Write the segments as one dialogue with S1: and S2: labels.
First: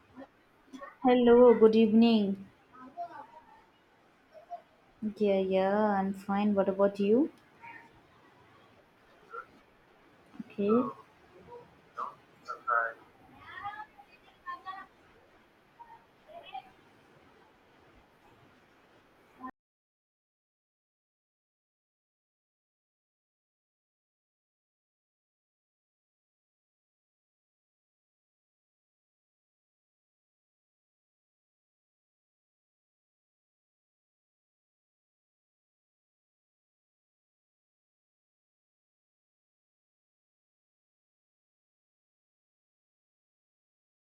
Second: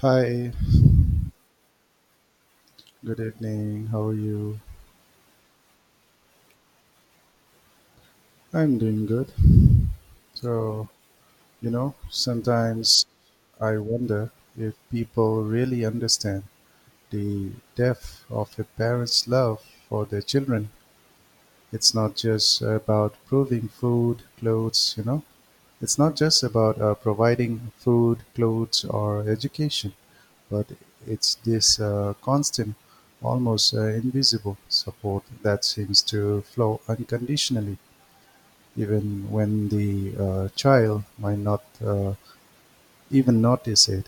S1: Hi,
S2: Hello, good evening.
S1: good evening. How are you?
S2: Yeah, yeah, I'm fine. What about you?
S1: I'm doing good.
S2: Okay,
S1: So, sometimes I wonder if people really understand the depth of a parent's love for their children. It's not just about proving food, clothes. It's not just about providing food, clothes, or education, but it's this constant, almost invisible support that seems to flow unconditionally even when the child might not even notice it.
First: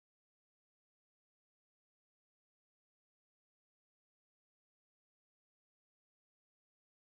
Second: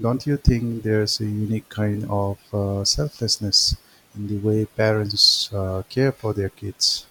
S1: Don't you think there's a unique kind of selflessness in the way parents care for their kids?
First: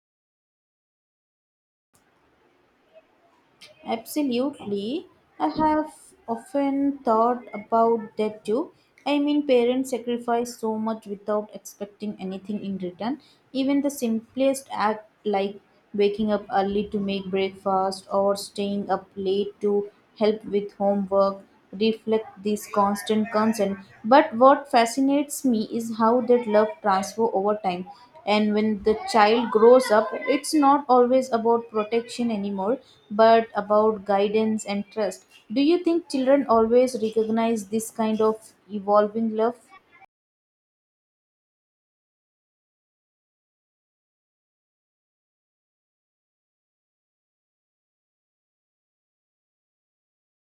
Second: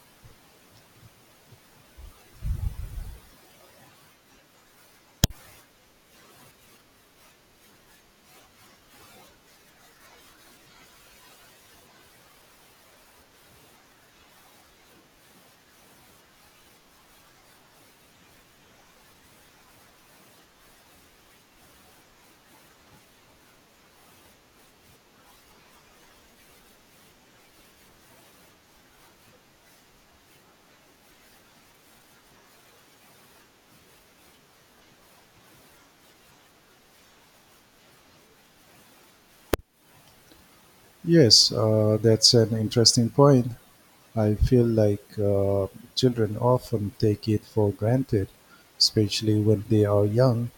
S2: absolutely. I have often thought about that too. I mean, parents sacrifice so much without expecting anything in return. Even the simplest act, like waking up early to make breakfast or staying up late to help with homework, reflect this constant concern. But what fascinates me is how that love transfer over time. And when the child grows up, it's not always about protection anymore, but about guidance and trust. Do you think children always recognize this kind of evolving love?
S1: Yes, that's an interesting point. I feel like children often take it for granted, especially when they are young.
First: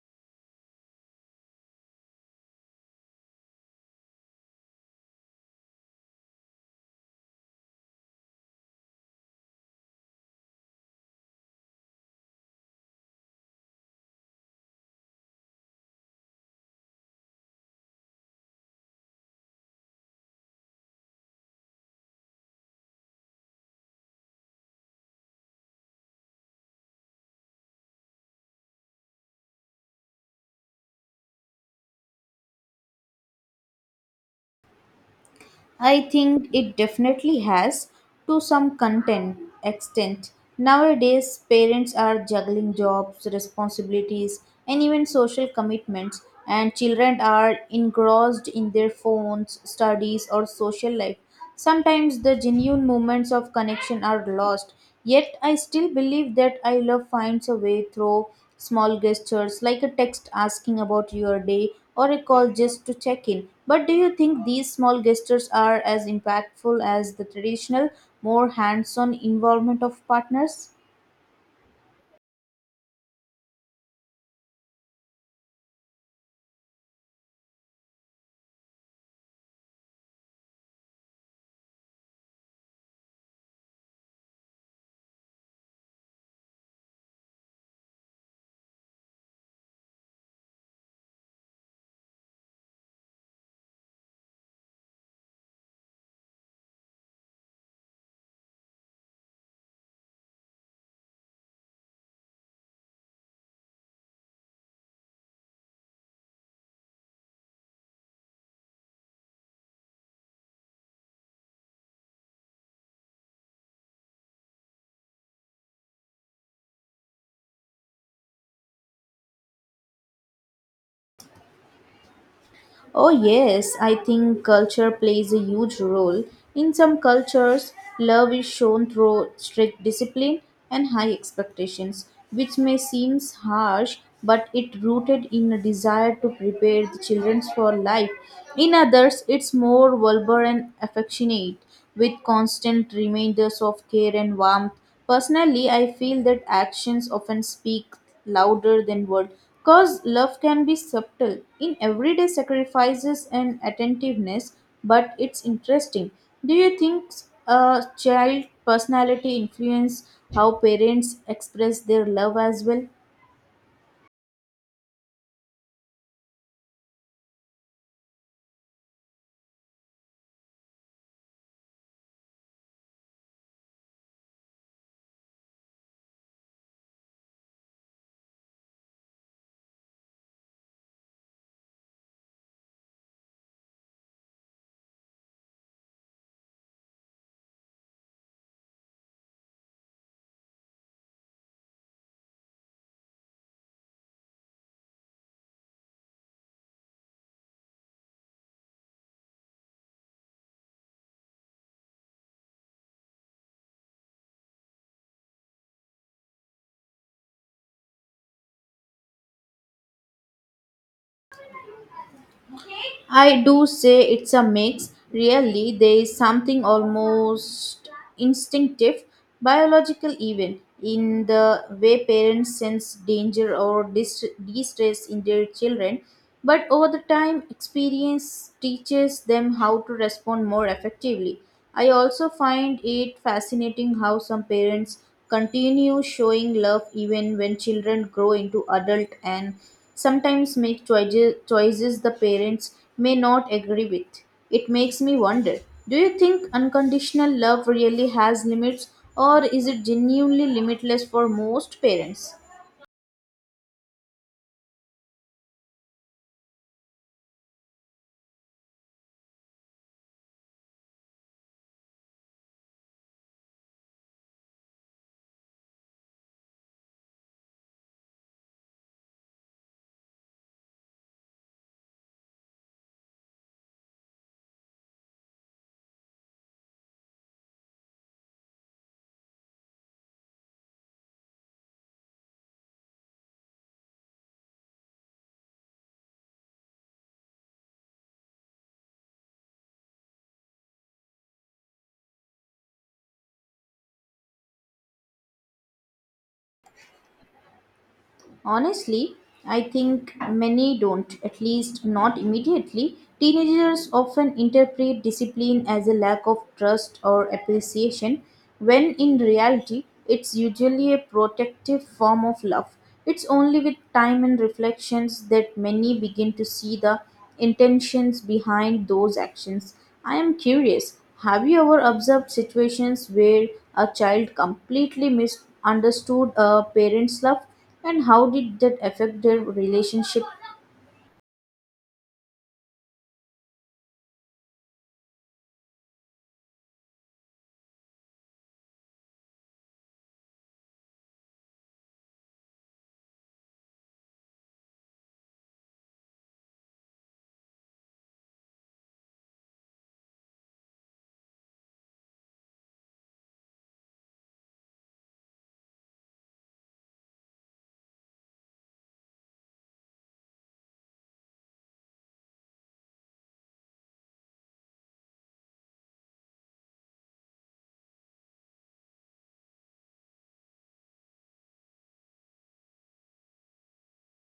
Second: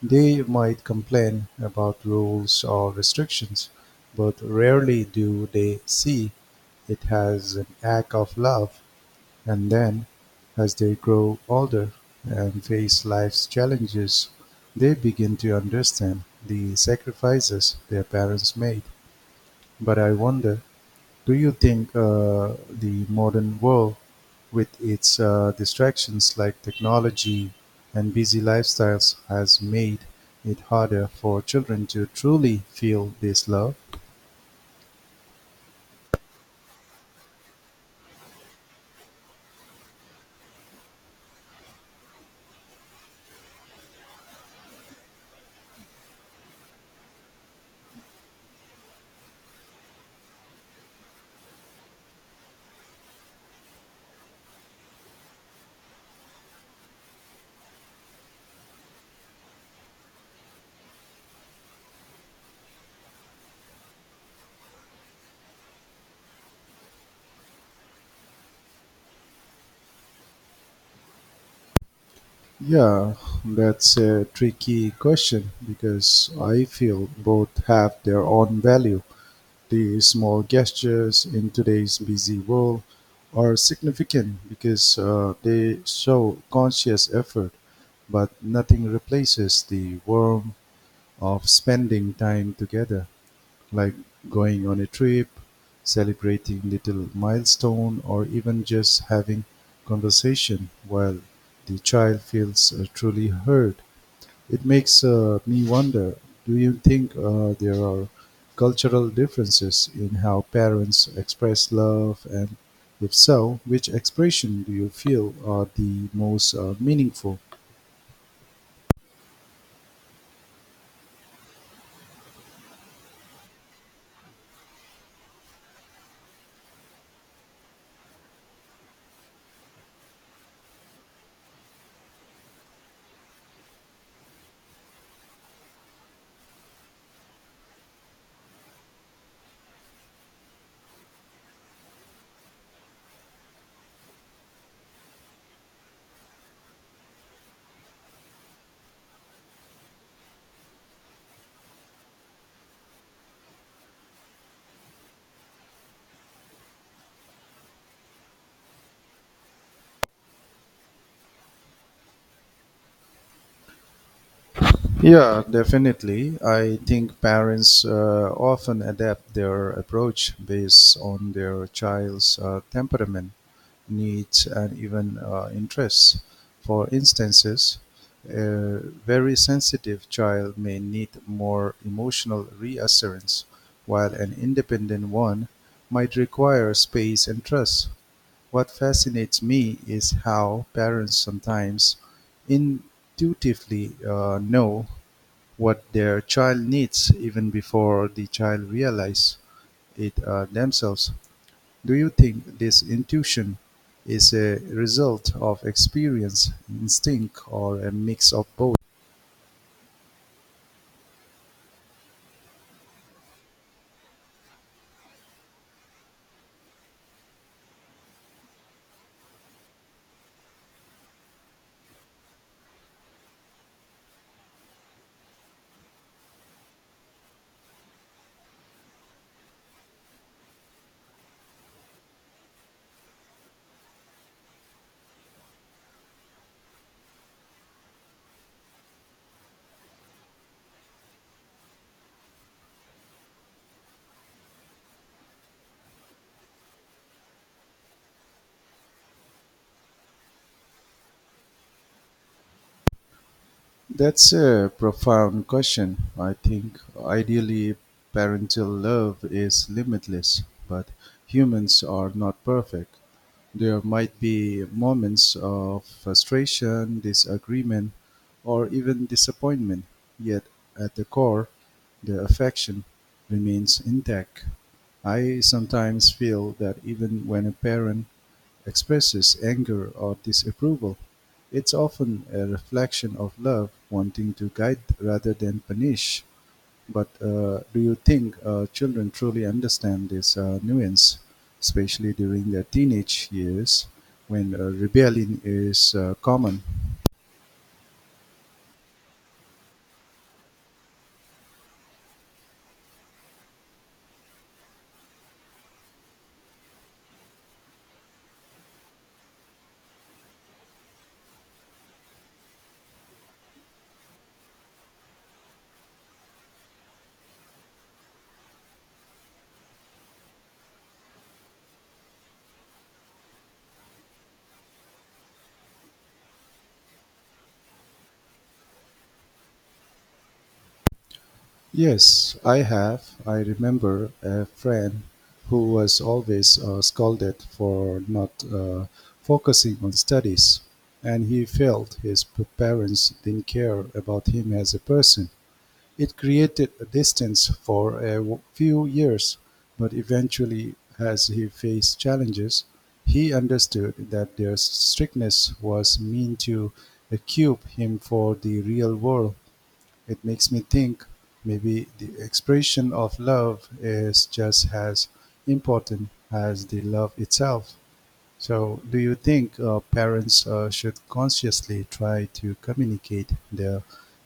S1: They might complain about rules or restrictions, but rarely do they see it as an act of love. And then, as they grow older and face life's challenges, they begin to understand the sacrifices their parents made. But I wonder, do you think the modern world, with its distractions like technology and busy lifestyles, has made it harder for children to truly feel this love?
S2: I think it definitely has to some content extent. Nowadays, parents are juggling jobs, responsibilities, and even social commitments, and children are engrossed in their phones, studies, or social life. Sometimes the genuine moments of connection are lost, yet I still believe that I love finds a way through small gestures like a text asking about your day or a call just to check in. But do you think these small gestures are as impactful as the traditional, more hands on involvement of partners?
S1: Yeah, that's a tricky question because I feel both have their own value. These small gestures in today's busy world are significant because they show conscious effort, but nothing replaces the warmth of spending time together, like going on a trip, celebrating little milestone, or even just having conversation while the child feels truly heard. It makes me wonder, do you think there are cultural differences in how parents express love? And if so, which expression do you feel are the most meaningful?
S2: Oh, yes, I think culture plays a huge role. In some cultures, love is shown through strict discipline and high expectations, which may seem harsh, but it rooted in a desire to prepare the children for life. In others, it's more vulgar and affectionate, with constant reminders of care and warmth. Personally, I feel that actions often speak louder than words. Because love can be subtle in everyday sacrifices and attentiveness, but it's interesting. Do you think a child personality influence how parents express their love as well?
S1: Yeah, definitely. I think parents often adapt their approach based on their child's temperament needs, and even interests. For instances, a very sensitive child may need more emotional reassurance, while an independent one might require space and trust. What fascinates me is how parents sometimes intuitively know what their child needs even before the child realize it themselves. Do you think this intuition is a result of experience, instinct, or a mix of both?
S2: I do say it's a mix. Really, there is something almost instinctive, biological even, in the way parents sense danger or distress in their children. But over the time, experience teaches them how to respond more effectively. I also find it fascinating how some parents continue showing love even when children grow into adult and sometimes make choices the parents may not agree with. It makes me wonder, do you think unconditional love really has limits or is it genuinely limitless for most parents?
S1: That's a profound question. I think ideally parental love is limitless, but humans are not perfect. There might be moments of frustration, disagreement, or even disappointment, yet at the core, the affection remains intact. I sometimes feel that even when a parent expresses anger or disapproval, it's often a reflection of love wanting to guide rather than punish. But do you think children truly understand this nuance, especially during their teenage years when rebellion is common?
S2: Honestly, I think many don't, at least not immediately. Teenagers often interpret discipline as a lack of trust or appreciation, when in reality, it's usually a protective form of love. It's only with time and reflections that many begin to see the intentions behind those actions. I am curious, have you ever observed situations where a child completely misunderstood a parent's love? And how did that affect their relationship?
S1: Yes, I have. I remember a friend who was always scolded for not focusing on studies, and he felt his parents didn't care about him as a person. It created a distance for a few years, but eventually, as he faced challenges, he understood that their strictness was meant to equip him for the real world. It makes me think maybe the expression of love is just as important as the love itself. So, do you think parents should consciously try to communicate their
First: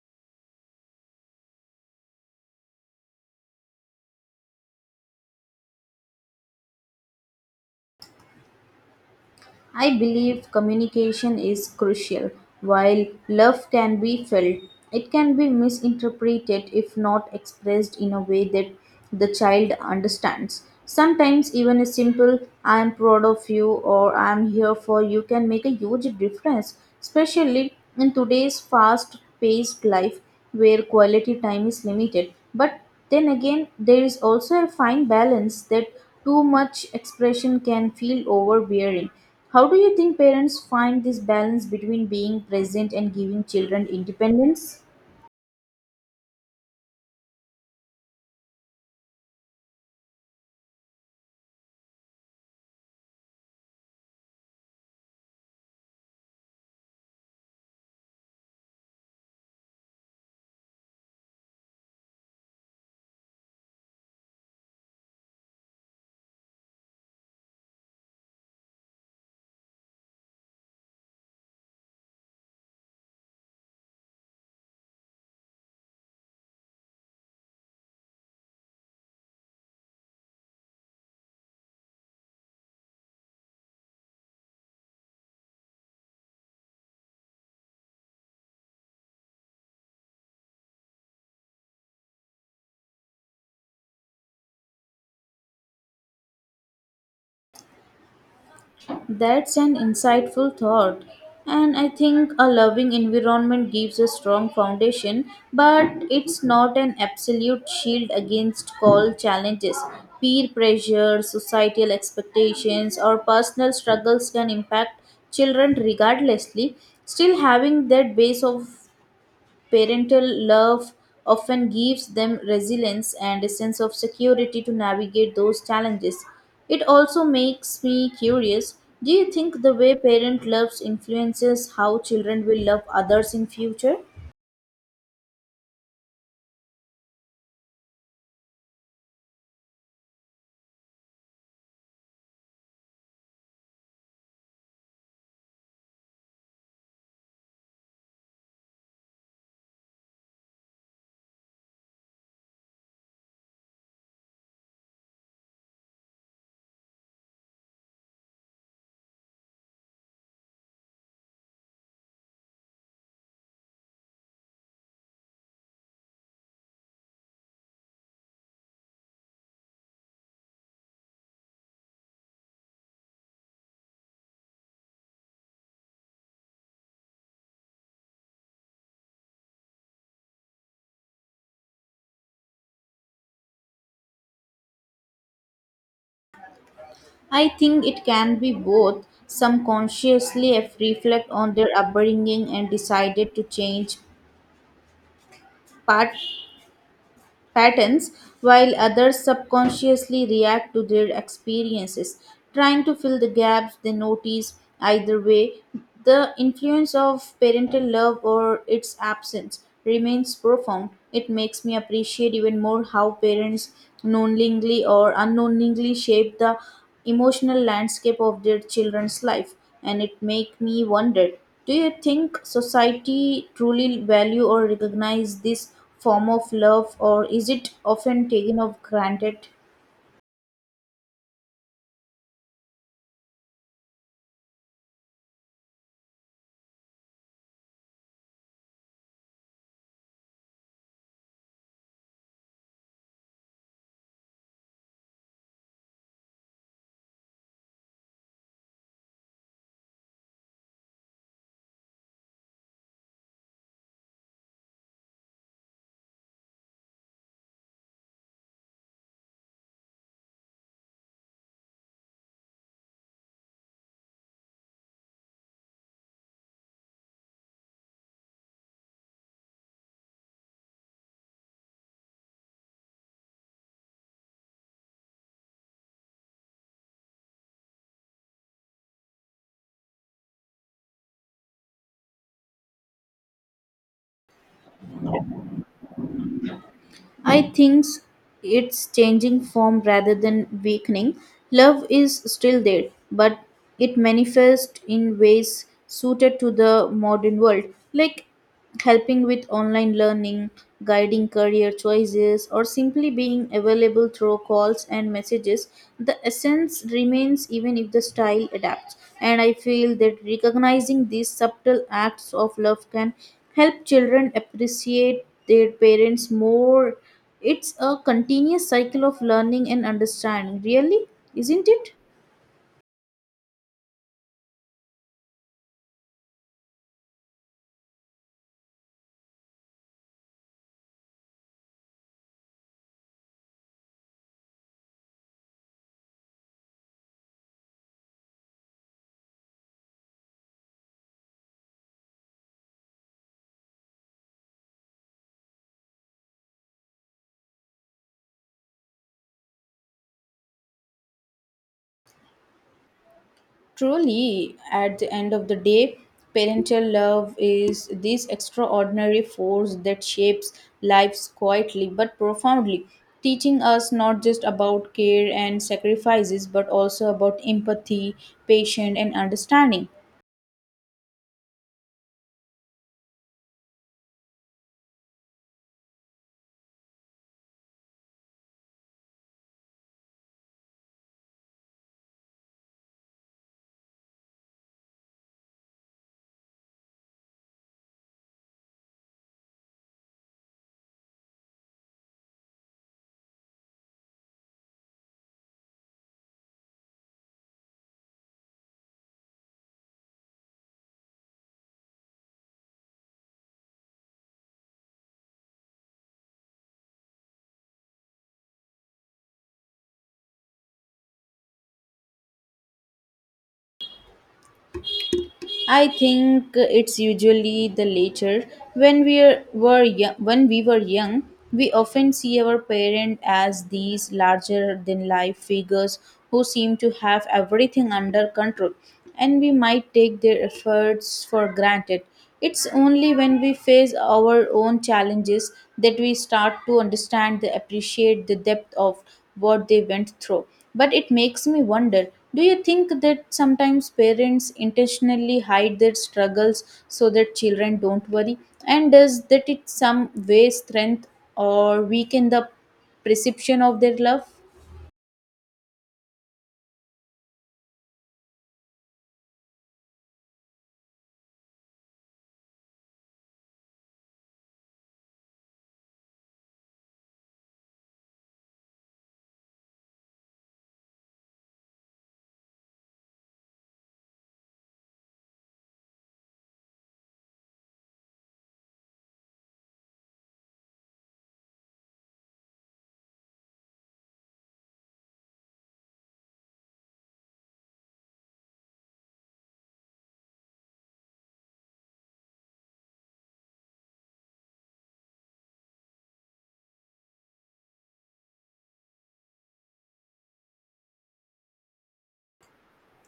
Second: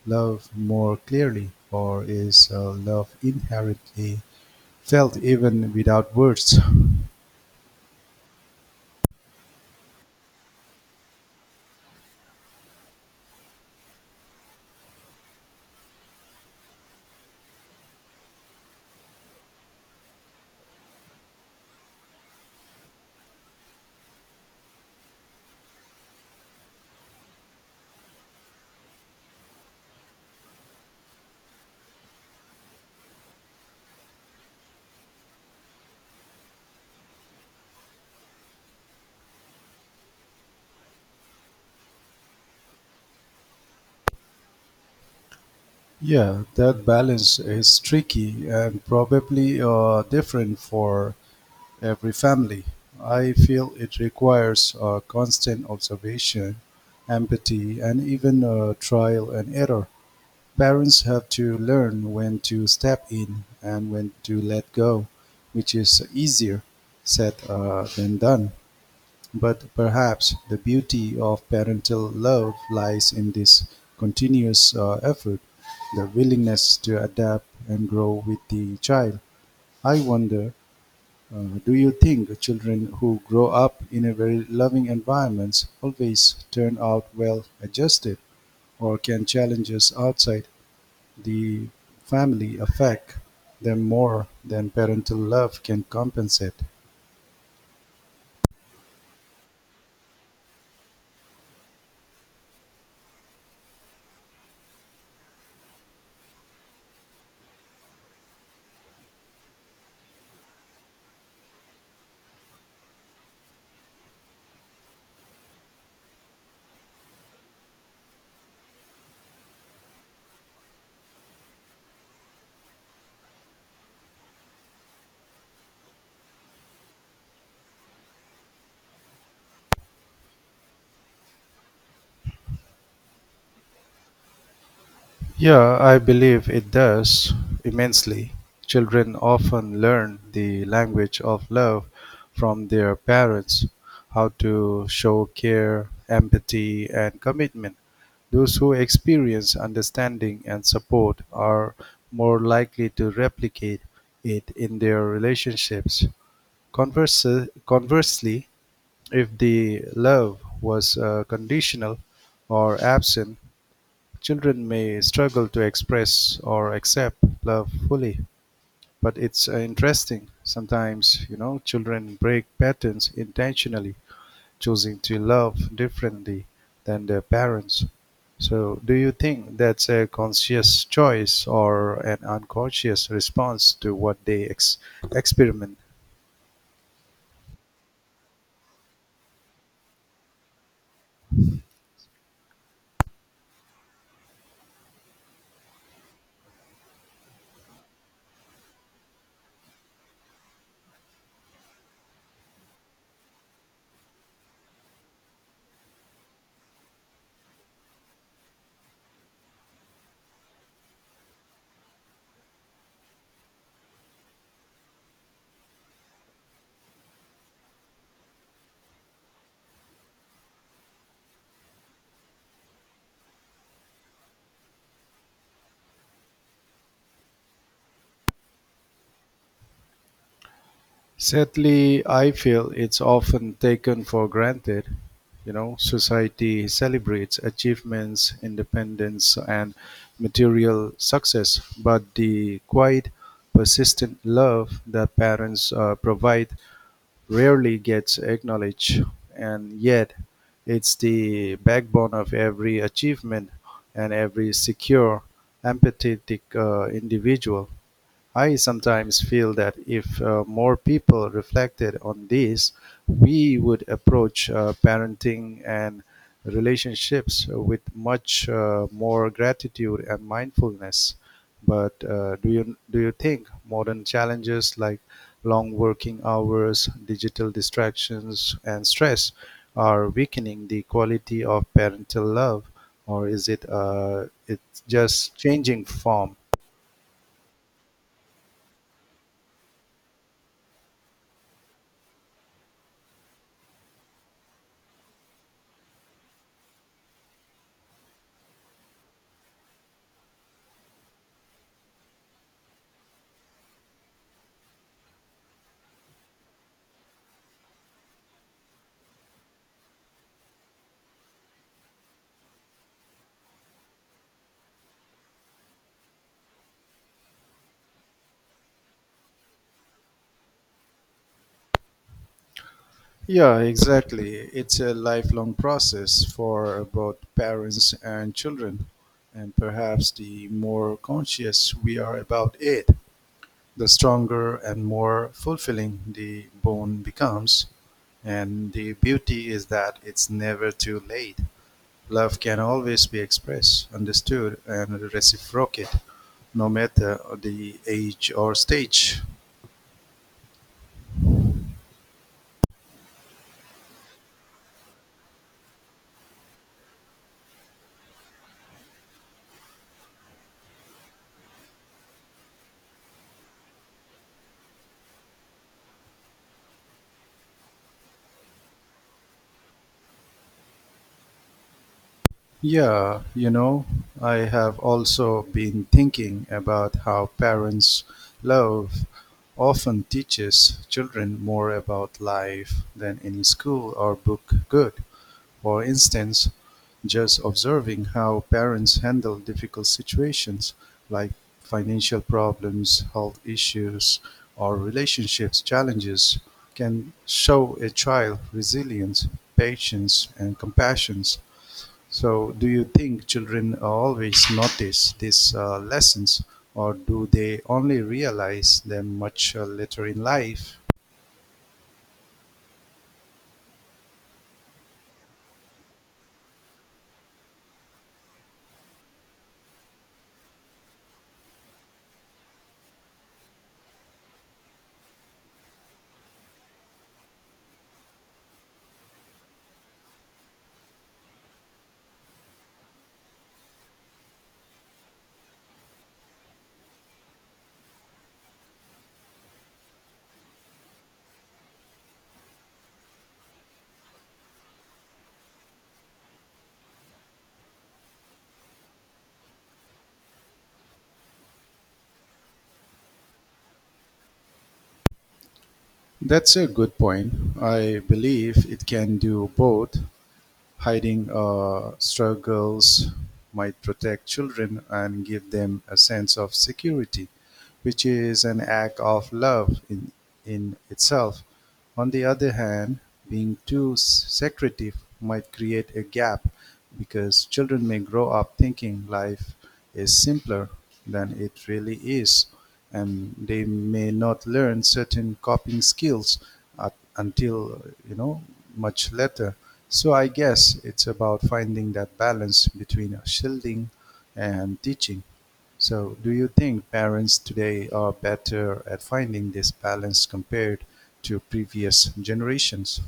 S1: love more clearly, or is love inherently felt even without words?
S2: I believe communication is crucial. While love can be felt, it can be misinterpreted if not expressed in a way that the child understands. Sometimes, even a simple I am proud of you or I am here for you can make a huge difference, especially in today's fast paced life where quality time is limited. But then again, there is also a fine balance that too much expression can feel overbearing. How do you think parents find this balance between being present and giving children independence?
S1: Yeah, that balance is tricky and probably different for every family. I feel it requires constant observation, empathy, and even trial and error. Parents have to learn when to step in and when to let go, which is easier said than done. But perhaps the beauty of parental love lies in this continuous effort, the willingness to adapt and grow with the child. I wonder, do you think children who grow up in a very loving environment always turn out well adjusted, or can challenges outside the family affect them more than parental love can compensate?
S2: That's an insightful thought. And I think a loving environment gives a strong foundation, but it's not an absolute shield against all challenges. Peer pressure, societal expectations, or personal struggles can impact children regardlessly. Still, having that base of parental love often gives them resilience and a sense of security to navigate those challenges. It also makes me curious, do you think the way parent loves influences how children will love others in future?
S1: Yeah, I believe it does immensely. Children often learn the language of love from their parents, how to show care, empathy, and commitment. Those who experience understanding and support are more likely to replicate it in their relationships. Converse, Conversely, if the love was conditional or absent, children may struggle to express or accept love fully, but it's interesting. Sometimes, you know, children break patterns intentionally, choosing to love differently than their parents. So, do you think that's a conscious choice or an unconscious response to what they experiment?
S2: I think it can be both. Some consciously have reflect on their upbringing and decided to change, part patterns, while others subconsciously react to their experiences, trying to fill the gaps they notice. Either way, the influence of parental love or its absence remains profound. It makes me appreciate even more how parents knowingly or unknowingly shape the emotional landscape of their children's life, and it make me wonder, do you think society truly value or recognize this form of love, or is it often taken of granted?
S1: Sadly, I feel it's often taken for granted. You know, society celebrates achievements, independence, and material success, but the quiet, persistent love that parents provide rarely gets acknowledged, and yet it's the backbone of every achievement and every secure, empathetic individual. I sometimes feel that if more people reflected on this, we would approach parenting and relationships with much more gratitude and mindfulness. But do you think modern challenges like long working hours, digital distractions, and stress are weakening the quality of parental love, or is it it's just changing form?
S2: I think it's changing form rather than weakening. Love is still there, but it manifests in ways suited to the modern world, like helping with online learning, guiding career choices, or simply being available through calls and messages. The essence remains even if the style adapts. And I feel that recognizing these subtle acts of love can help children appreciate their parents more. It's a continuous cycle of learning and understanding, really, isn't it?
S1: Yeah, exactly. It's a lifelong process for both parents and children. And perhaps the more conscious we are about it, the stronger and more fulfilling the bond becomes. And the beauty is that it's never too late. Love can always be expressed, understood, and reciprocated, no matter the age or stage.
S2: Truly, at the end of the day, parental love is this extraordinary force that shapes lives quietly but profoundly, teaching us not just about care and sacrifices but also about empathy, patience, and understanding.
S1: Yeah, you know, I have also been thinking about how parents' love often teaches children more about life than any school or book could. For instance, just observing how parents handle difficult situations like financial problems, health issues, or relationships challenges can show a child resilience, patience, and compassion. So, do you think children always notice these lessons, or do they only realize them much later in life?
S2: I think it's usually the latter. When we were young, we often see our parents as these larger-than-life figures who seem to have everything under control, and we might take their efforts for granted. It's only when we face our own challenges that we start to understand and appreciate the depth of what they went through. But it makes me wonder, do you think that sometimes parents intentionally hide their struggles so that children don't worry? And does that in some way strengthen or weaken the perception of their love?
S1: That's a good point. I believe it can do both. Hiding struggles might protect children and give them a sense of security, which is an act of love in itself. On the other hand, being too secretive might create a gap because children may grow up thinking life is simpler than it really is, and they may not learn certain coping skills until, you know, much later. So I guess it's about finding that balance between shielding and teaching. So, do you think parents today are better at finding this balance compared to previous generations?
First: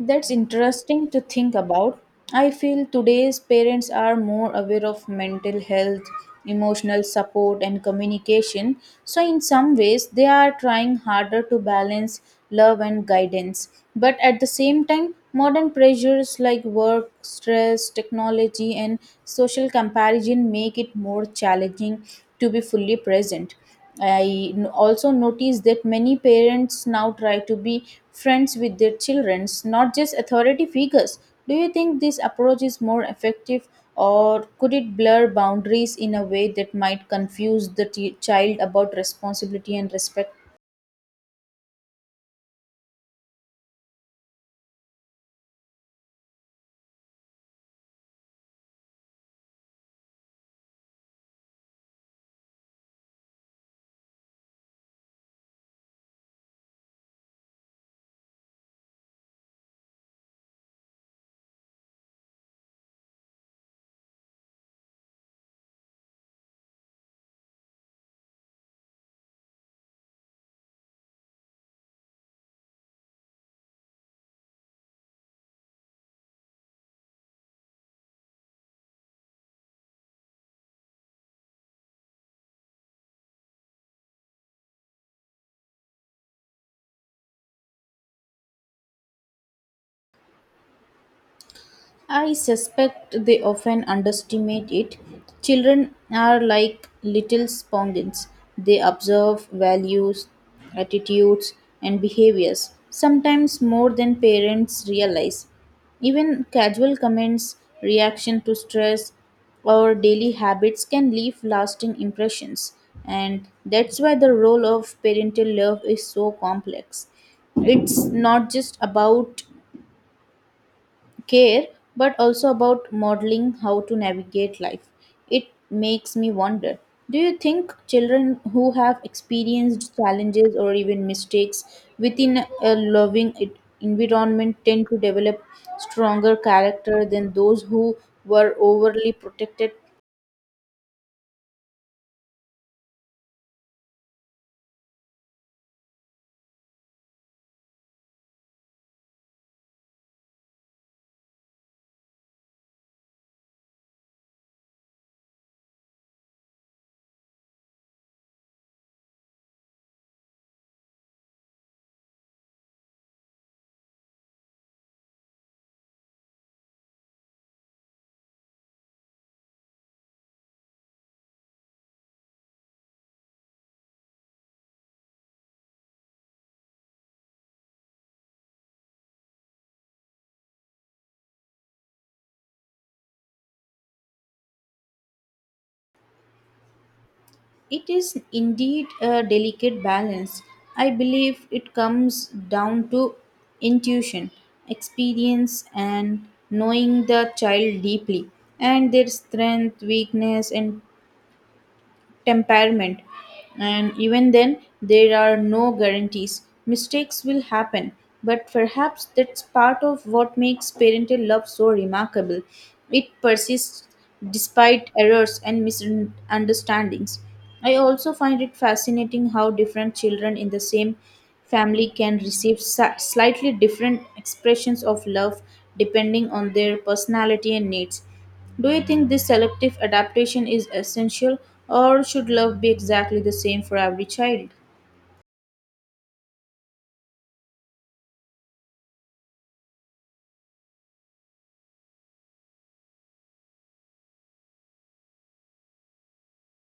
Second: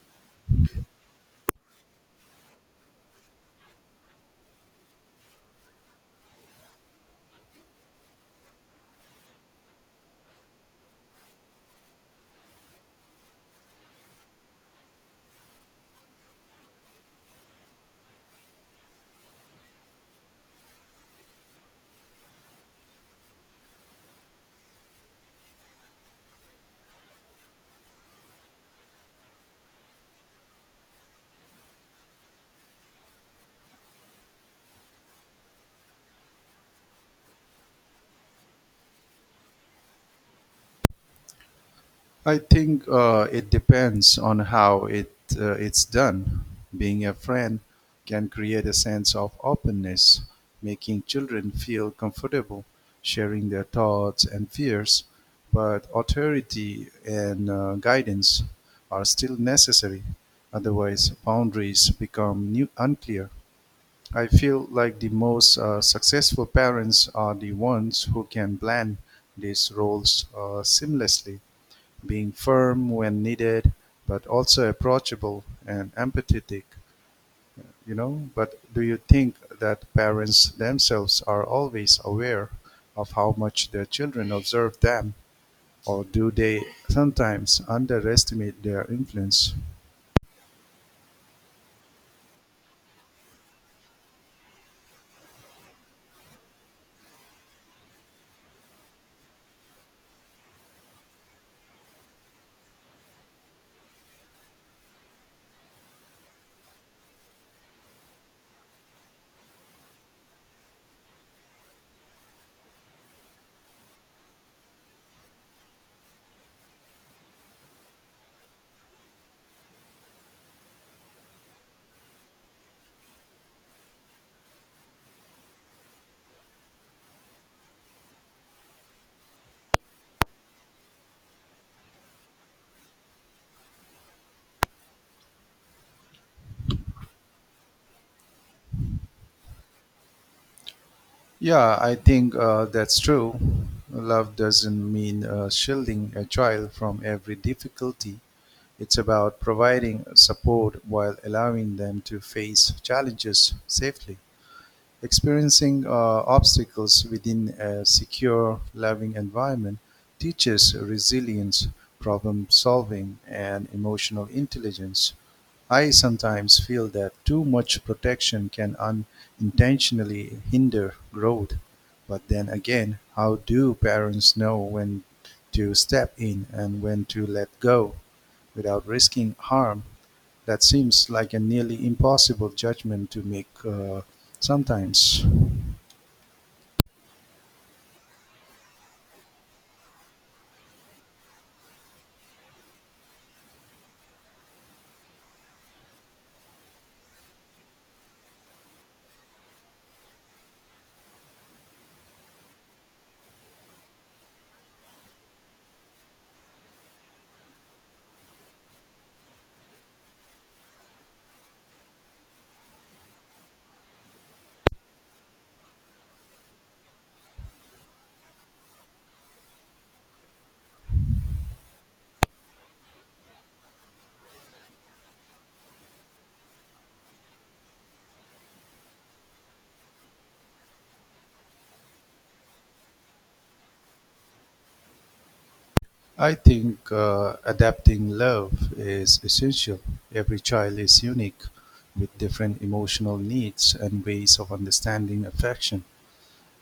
S2: That's interesting to think about. I feel today's parents are more aware of mental health, emotional support, and communication. So, in some ways, they are trying harder to balance love and guidance. But at the same time, modern pressures like work, stress, technology, and social comparison make it more challenging to be fully present. I also notice that many parents now try to be friends with their children, not just authority figures. Do you think this approach is more effective, or could it blur boundaries in a way that might confuse the child about responsibility and respect?
S1: I think it depends on how it's done. Being a friend can create a sense of openness, making children feel comfortable sharing their thoughts and fears. But authority and guidance are still necessary. Otherwise, boundaries become new, unclear. I feel like the most successful parents are the ones who can blend these roles seamlessly, being firm when needed, but also approachable and empathetic, you know. But do you think that parents themselves are always aware of how much their children observe them, or do they sometimes underestimate their influence?
S2: I suspect they often underestimate it. Children are like little sponges. They observe values, attitudes, and behaviors, sometimes more than parents realize. Even casual comments, reaction to stress, or daily habits can leave lasting impressions. And that's why the role of parental love is so complex. It's not just about care but also about modeling how to navigate life. It makes me wonder, do you think children who have experienced challenges or even mistakes within a loving environment tend to develop stronger character than those who were overly protected?
S1: Yeah, I think that's true. Love doesn't mean shielding a child from every difficulty. It's about providing support while allowing them to face challenges safely. Experiencing obstacles within a secure, loving environment teaches resilience, problem solving, and emotional intelligence. I sometimes feel that too much protection can unintentionally hinder growth. But then again, how do parents know when to step in and when to let go without risking harm? That seems like a nearly impossible judgment to make, sometimes.
S2: It is indeed a delicate balance. I believe it comes down to intuition, experience, and knowing the child deeply and their strength, weakness, and temperament, and even then, there are no guarantees. Mistakes will happen, but perhaps that's part of what makes parental love so remarkable. It persists despite errors and misunderstandings. I also find it fascinating how different children in the same family can receive slightly different expressions of love depending on their personality and needs. Do you think this selective adaptation is essential, or should love be exactly the same for every child?
S1: I think adapting love is essential. Every child is unique with different emotional needs and ways of understanding affection.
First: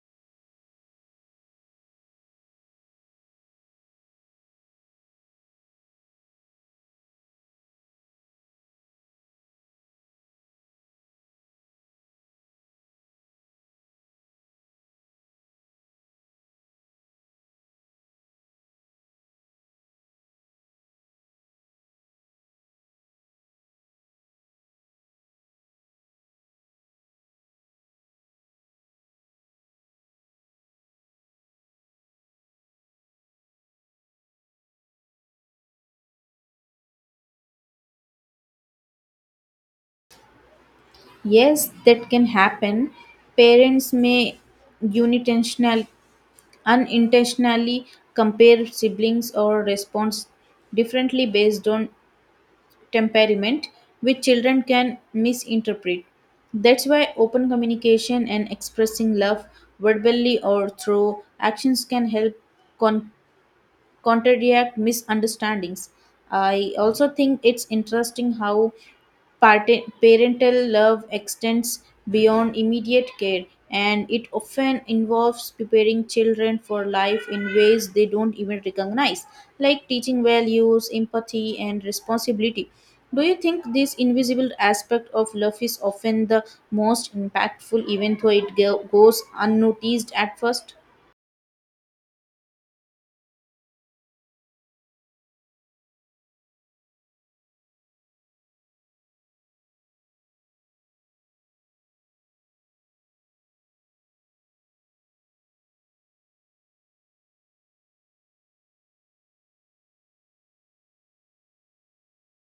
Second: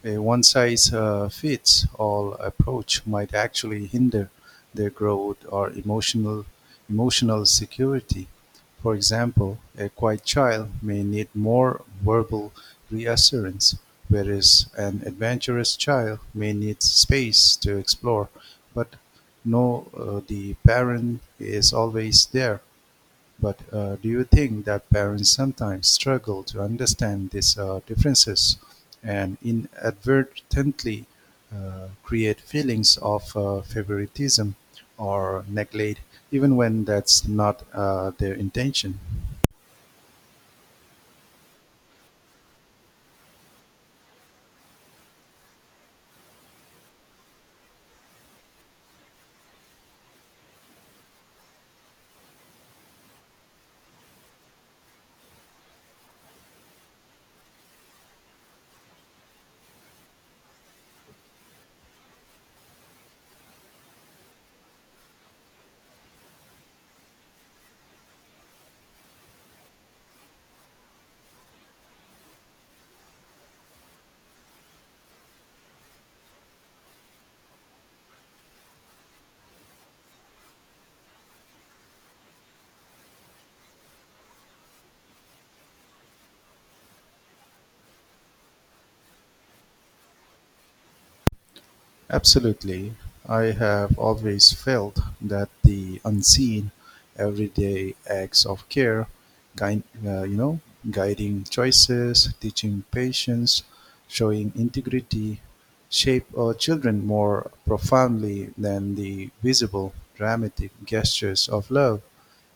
S1: A one-size-fits-all approach might actually hinder their growth or emotional security. For example, a quiet child may need more verbal reassurance, whereas an adventurous child may need space to explore, but no, the parent is always there. But do you think that parents sometimes struggle to understand these differences and inadvertently create feelings of favoritism or neglect, even when that's not their intention?
S2: Yes, that can happen. Parents may unintentional, unintentionally compare siblings or respond differently based on temperament, which children can misinterpret. That's why open communication and expressing love verbally or through actions can help con- counteract misunderstandings. I also think it's interesting how parental love extends beyond immediate care, and it often involves preparing children for life in ways they don't even recognize, like teaching values empathy and responsibility. Do you think this invisible aspect of love is often the most impactful even though it goes unnoticed at first?
S1: Absolutely. I have always felt that the unseen, everyday acts of care, guide, uh, you know, guiding choices, teaching patience, showing integrity, shape our children more profoundly than the visible, dramatic gestures of love.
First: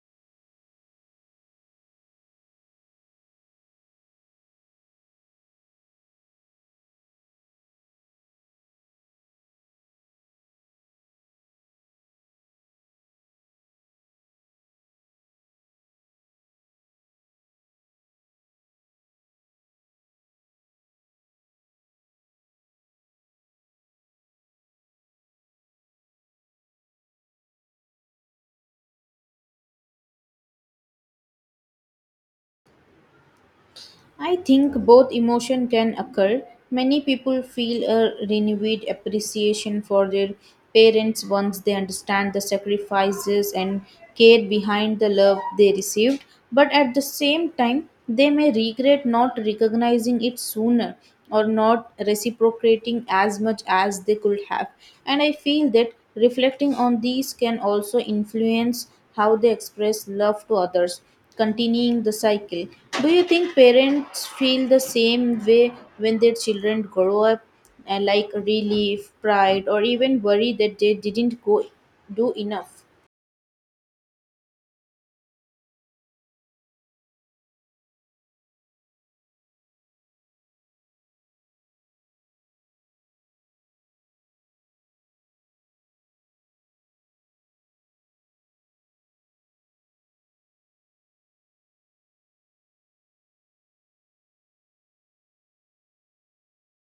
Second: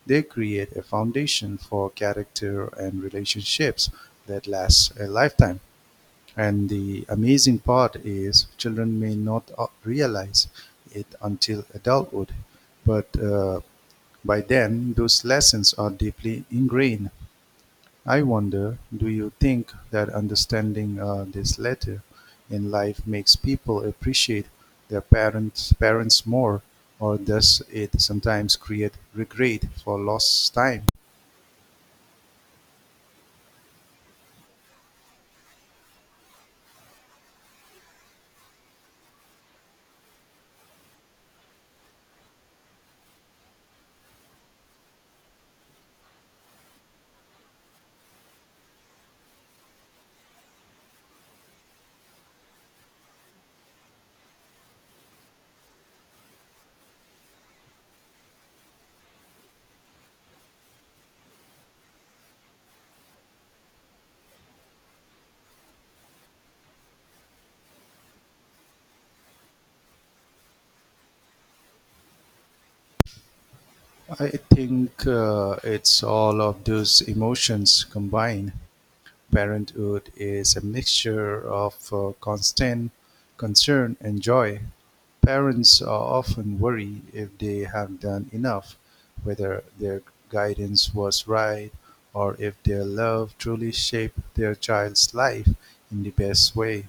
S1: They create a foundation for character and relationships that lasts a lifetime. And the amazing part is children may not realize it until adulthood, but by then those lessons are deeply ingrained. I wonder, do you think that understanding this letter in life makes people appreciate their parents more, or does it sometimes create regret for lost time?
S2: I think both emotion can occur. Many people feel a renewed appreciation for their parents once they understand the sacrifices and care behind the love they received, but at the same time, they may regret not recognizing it sooner or not reciprocating as much as they could have. And I feel that reflecting on these can also influence how they express love to others, continuing the cycle. Do you think parents feel the same way when their children grow up, like relief, pride, or even worry that they didn't go do enough?
S1: I think it's all of those emotions combined. Parenthood is a mixture of constant concern and joy. Parents are often worried if they have done enough, whether their guidance was right, or if their love truly shaped their child's life in the best way.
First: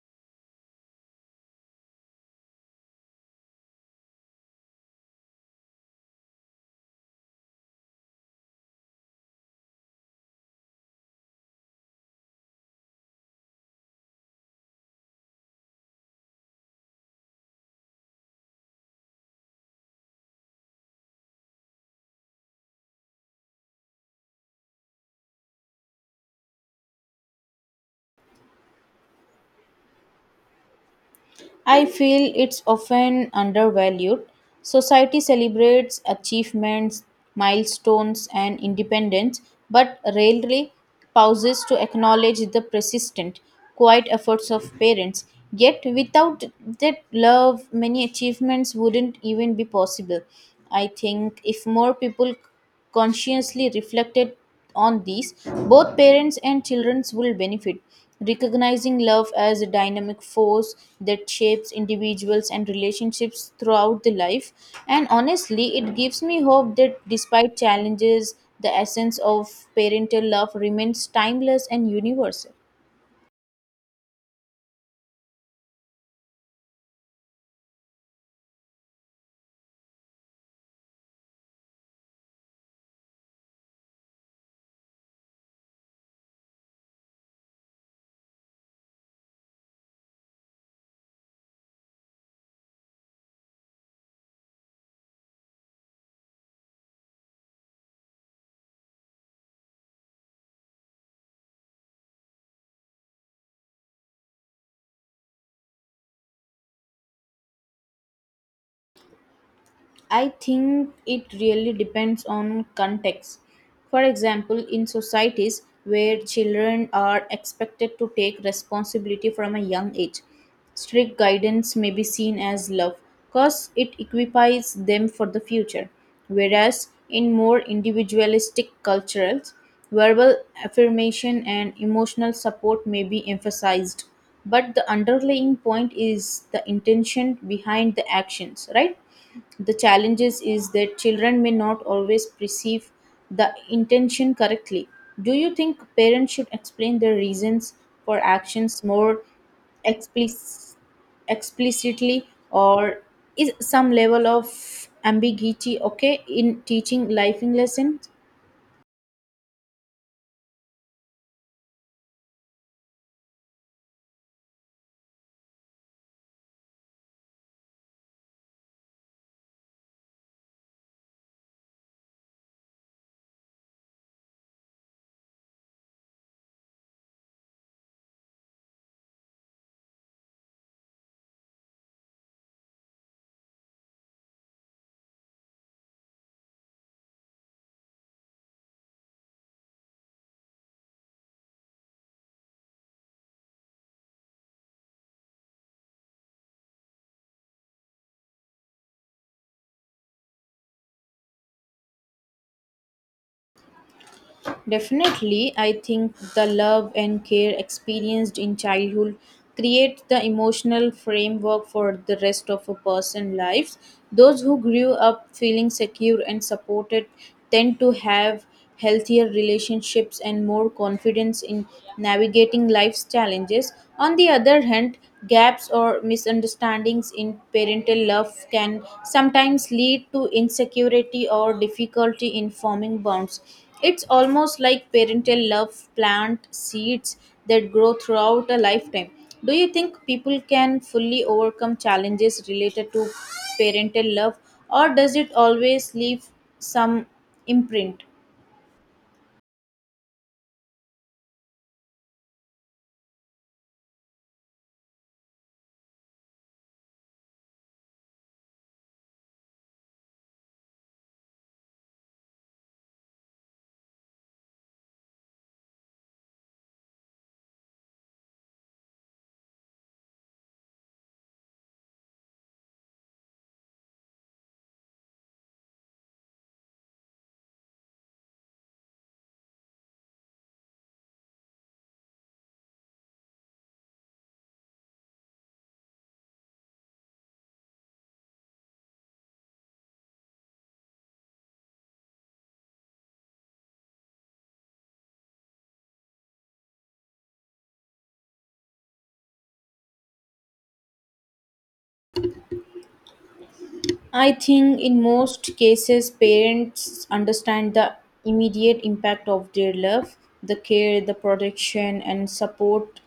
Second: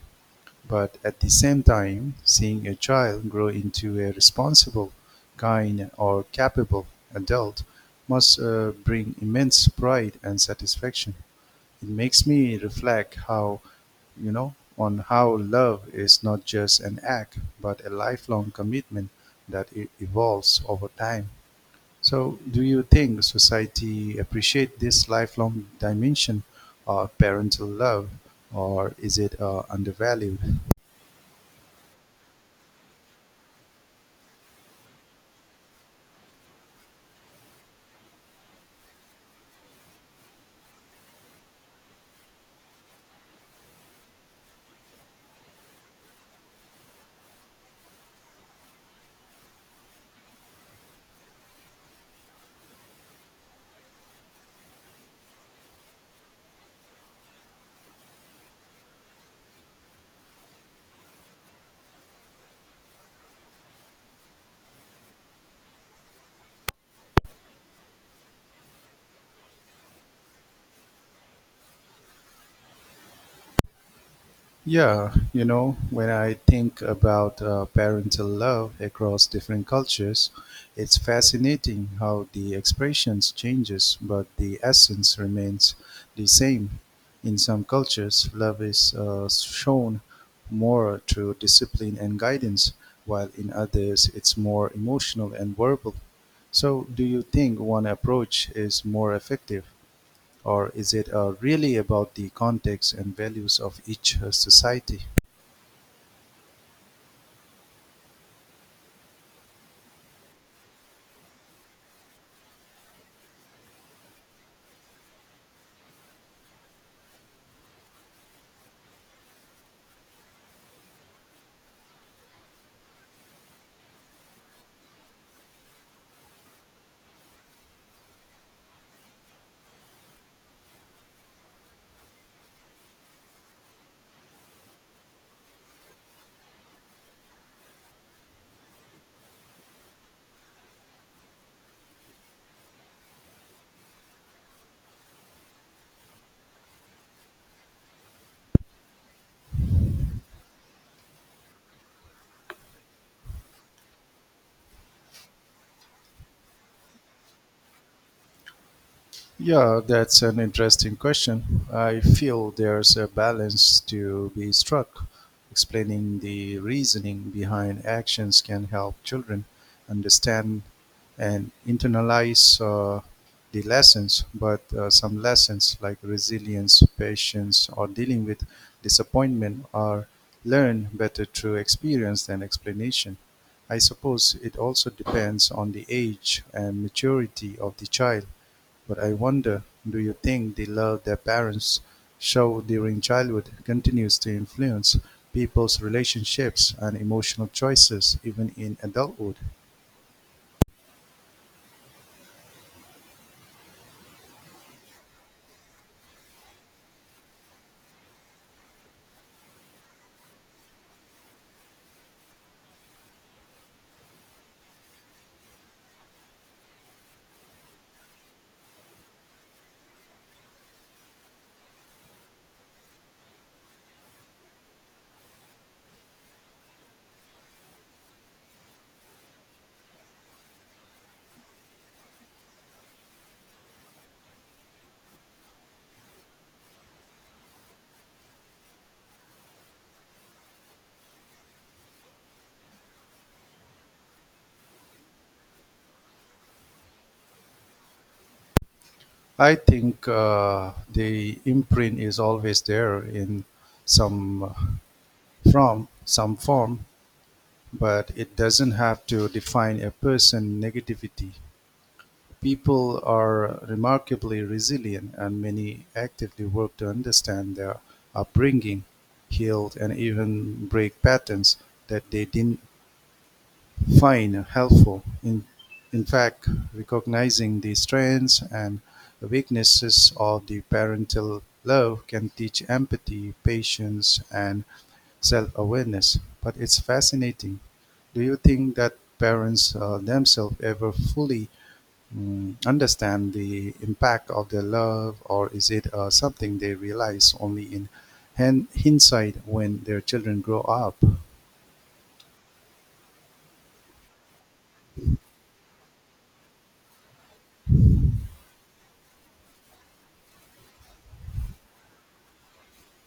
S1: But at the same time, seeing a child grow into a responsible, kind, or capable adult must bring immense pride and satisfaction. It makes me reflect, how you know on how love is not just an act but a lifelong commitment that evolves over time. So do you think society appreciate this lifelong dimension of parental love, or is it undervalued?
S2: I feel it's often undervalued. Society celebrates achievements, milestones, and independence, but rarely pauses to acknowledge the persistent, quiet efforts of parents. Yet, without that love, many achievements wouldn't even be possible. I think if more people consciously reflected on these, both parents and children will benefit. Recognizing love as a dynamic force that shapes individuals and relationships throughout the life, and honestly, it gives me hope that despite challenges, the essence of parental love remains timeless and universal.
S1: Yeah, you know, when I think about parental love across different cultures, it's fascinating how the expressions changes, but the essence remains the same. In some cultures, love is shown more through discipline and guidance, while in others, it's more emotional and verbal. So, do you think one approach is more effective, or is it really about the context and values of each society?
S2: I think it really depends on context. For example, in societies where children are expected to take responsibility from a young age, strict guidance may be seen as love because it equips them for the future. Whereas in more individualistic cultures, verbal affirmation and emotional support may be emphasized. But the underlying point is the intention behind the actions, right? The challenges is that children may not always perceive the intention correctly. Do you think parents should explain their reasons for actions more explic- explicitly, or is some level of ambiguity okay in teaching life lessons?
S1: Yeah, that's an interesting question. I feel there's a balance to be struck. Explaining the reasoning behind actions can help children understand and internalize the lessons, but some lessons like resilience, patience, or dealing with disappointment are learned better through experience than explanation. I suppose it also depends on the age and maturity of the child, but I wonder, do you think the love their parents show during childhood continues to influence people's relationships and emotional choices even in adulthood?
S2: Definitely, I think the love and care experienced in childhood create the emotional framework for the rest of a person's lives. Those who grew up feeling secure and supported tend to have healthier relationships and more confidence in navigating life's challenges. On the other hand, gaps or misunderstandings in parental love can sometimes lead to insecurity or difficulty in forming bonds. It's almost like parental love plant seeds that grow throughout a lifetime. Do you think people can fully overcome challenges related to parental love, or does it always leave some imprint?
S1: I think the imprint is always there in some from some form, but it doesn't have to define a person negativity. People are remarkably resilient and many actively work to understand their upbringing, heal and even break patterns that they didn't find helpful. In fact, recognizing the strengths and weaknesses of the parental love can teach empathy, patience, and self-awareness. But it's fascinating. Do you think that parents themselves ever fully understand the impact of their love, or is it something they realize only in hindsight when their children grow up?
S2: I think in most cases, parents understand the immediate impact of their love, the care, the protection, and support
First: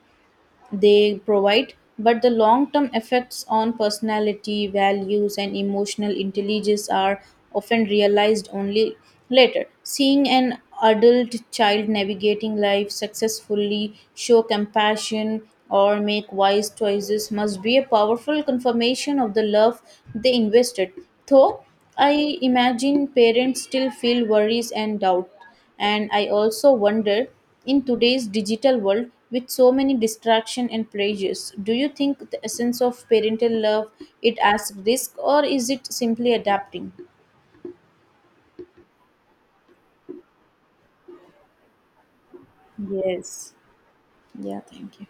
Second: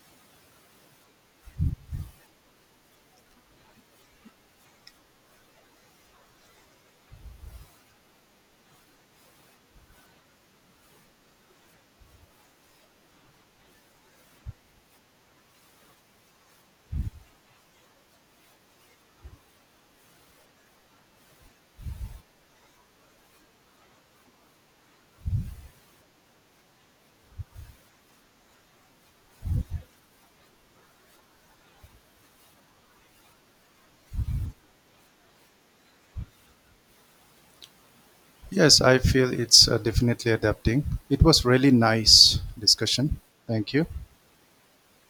S2: they provide, but the long term effects on personality, values, and emotional intelligence are often realized only later. Seeing an adult child navigating life successfully, show compassion, or make wise choices must be a powerful confirmation of the love they invested. Though I imagine parents still feel worries and doubt. And I also wonder, in today's digital world with so many distraction and pressures, do you think the essence of parental love it as risk or is it simply adapting?
S1: Yes, I feel it's definitely adapting. It was really nice discussion.
S2: Yes.
S1: Thank you.
S2: Yeah, thank you.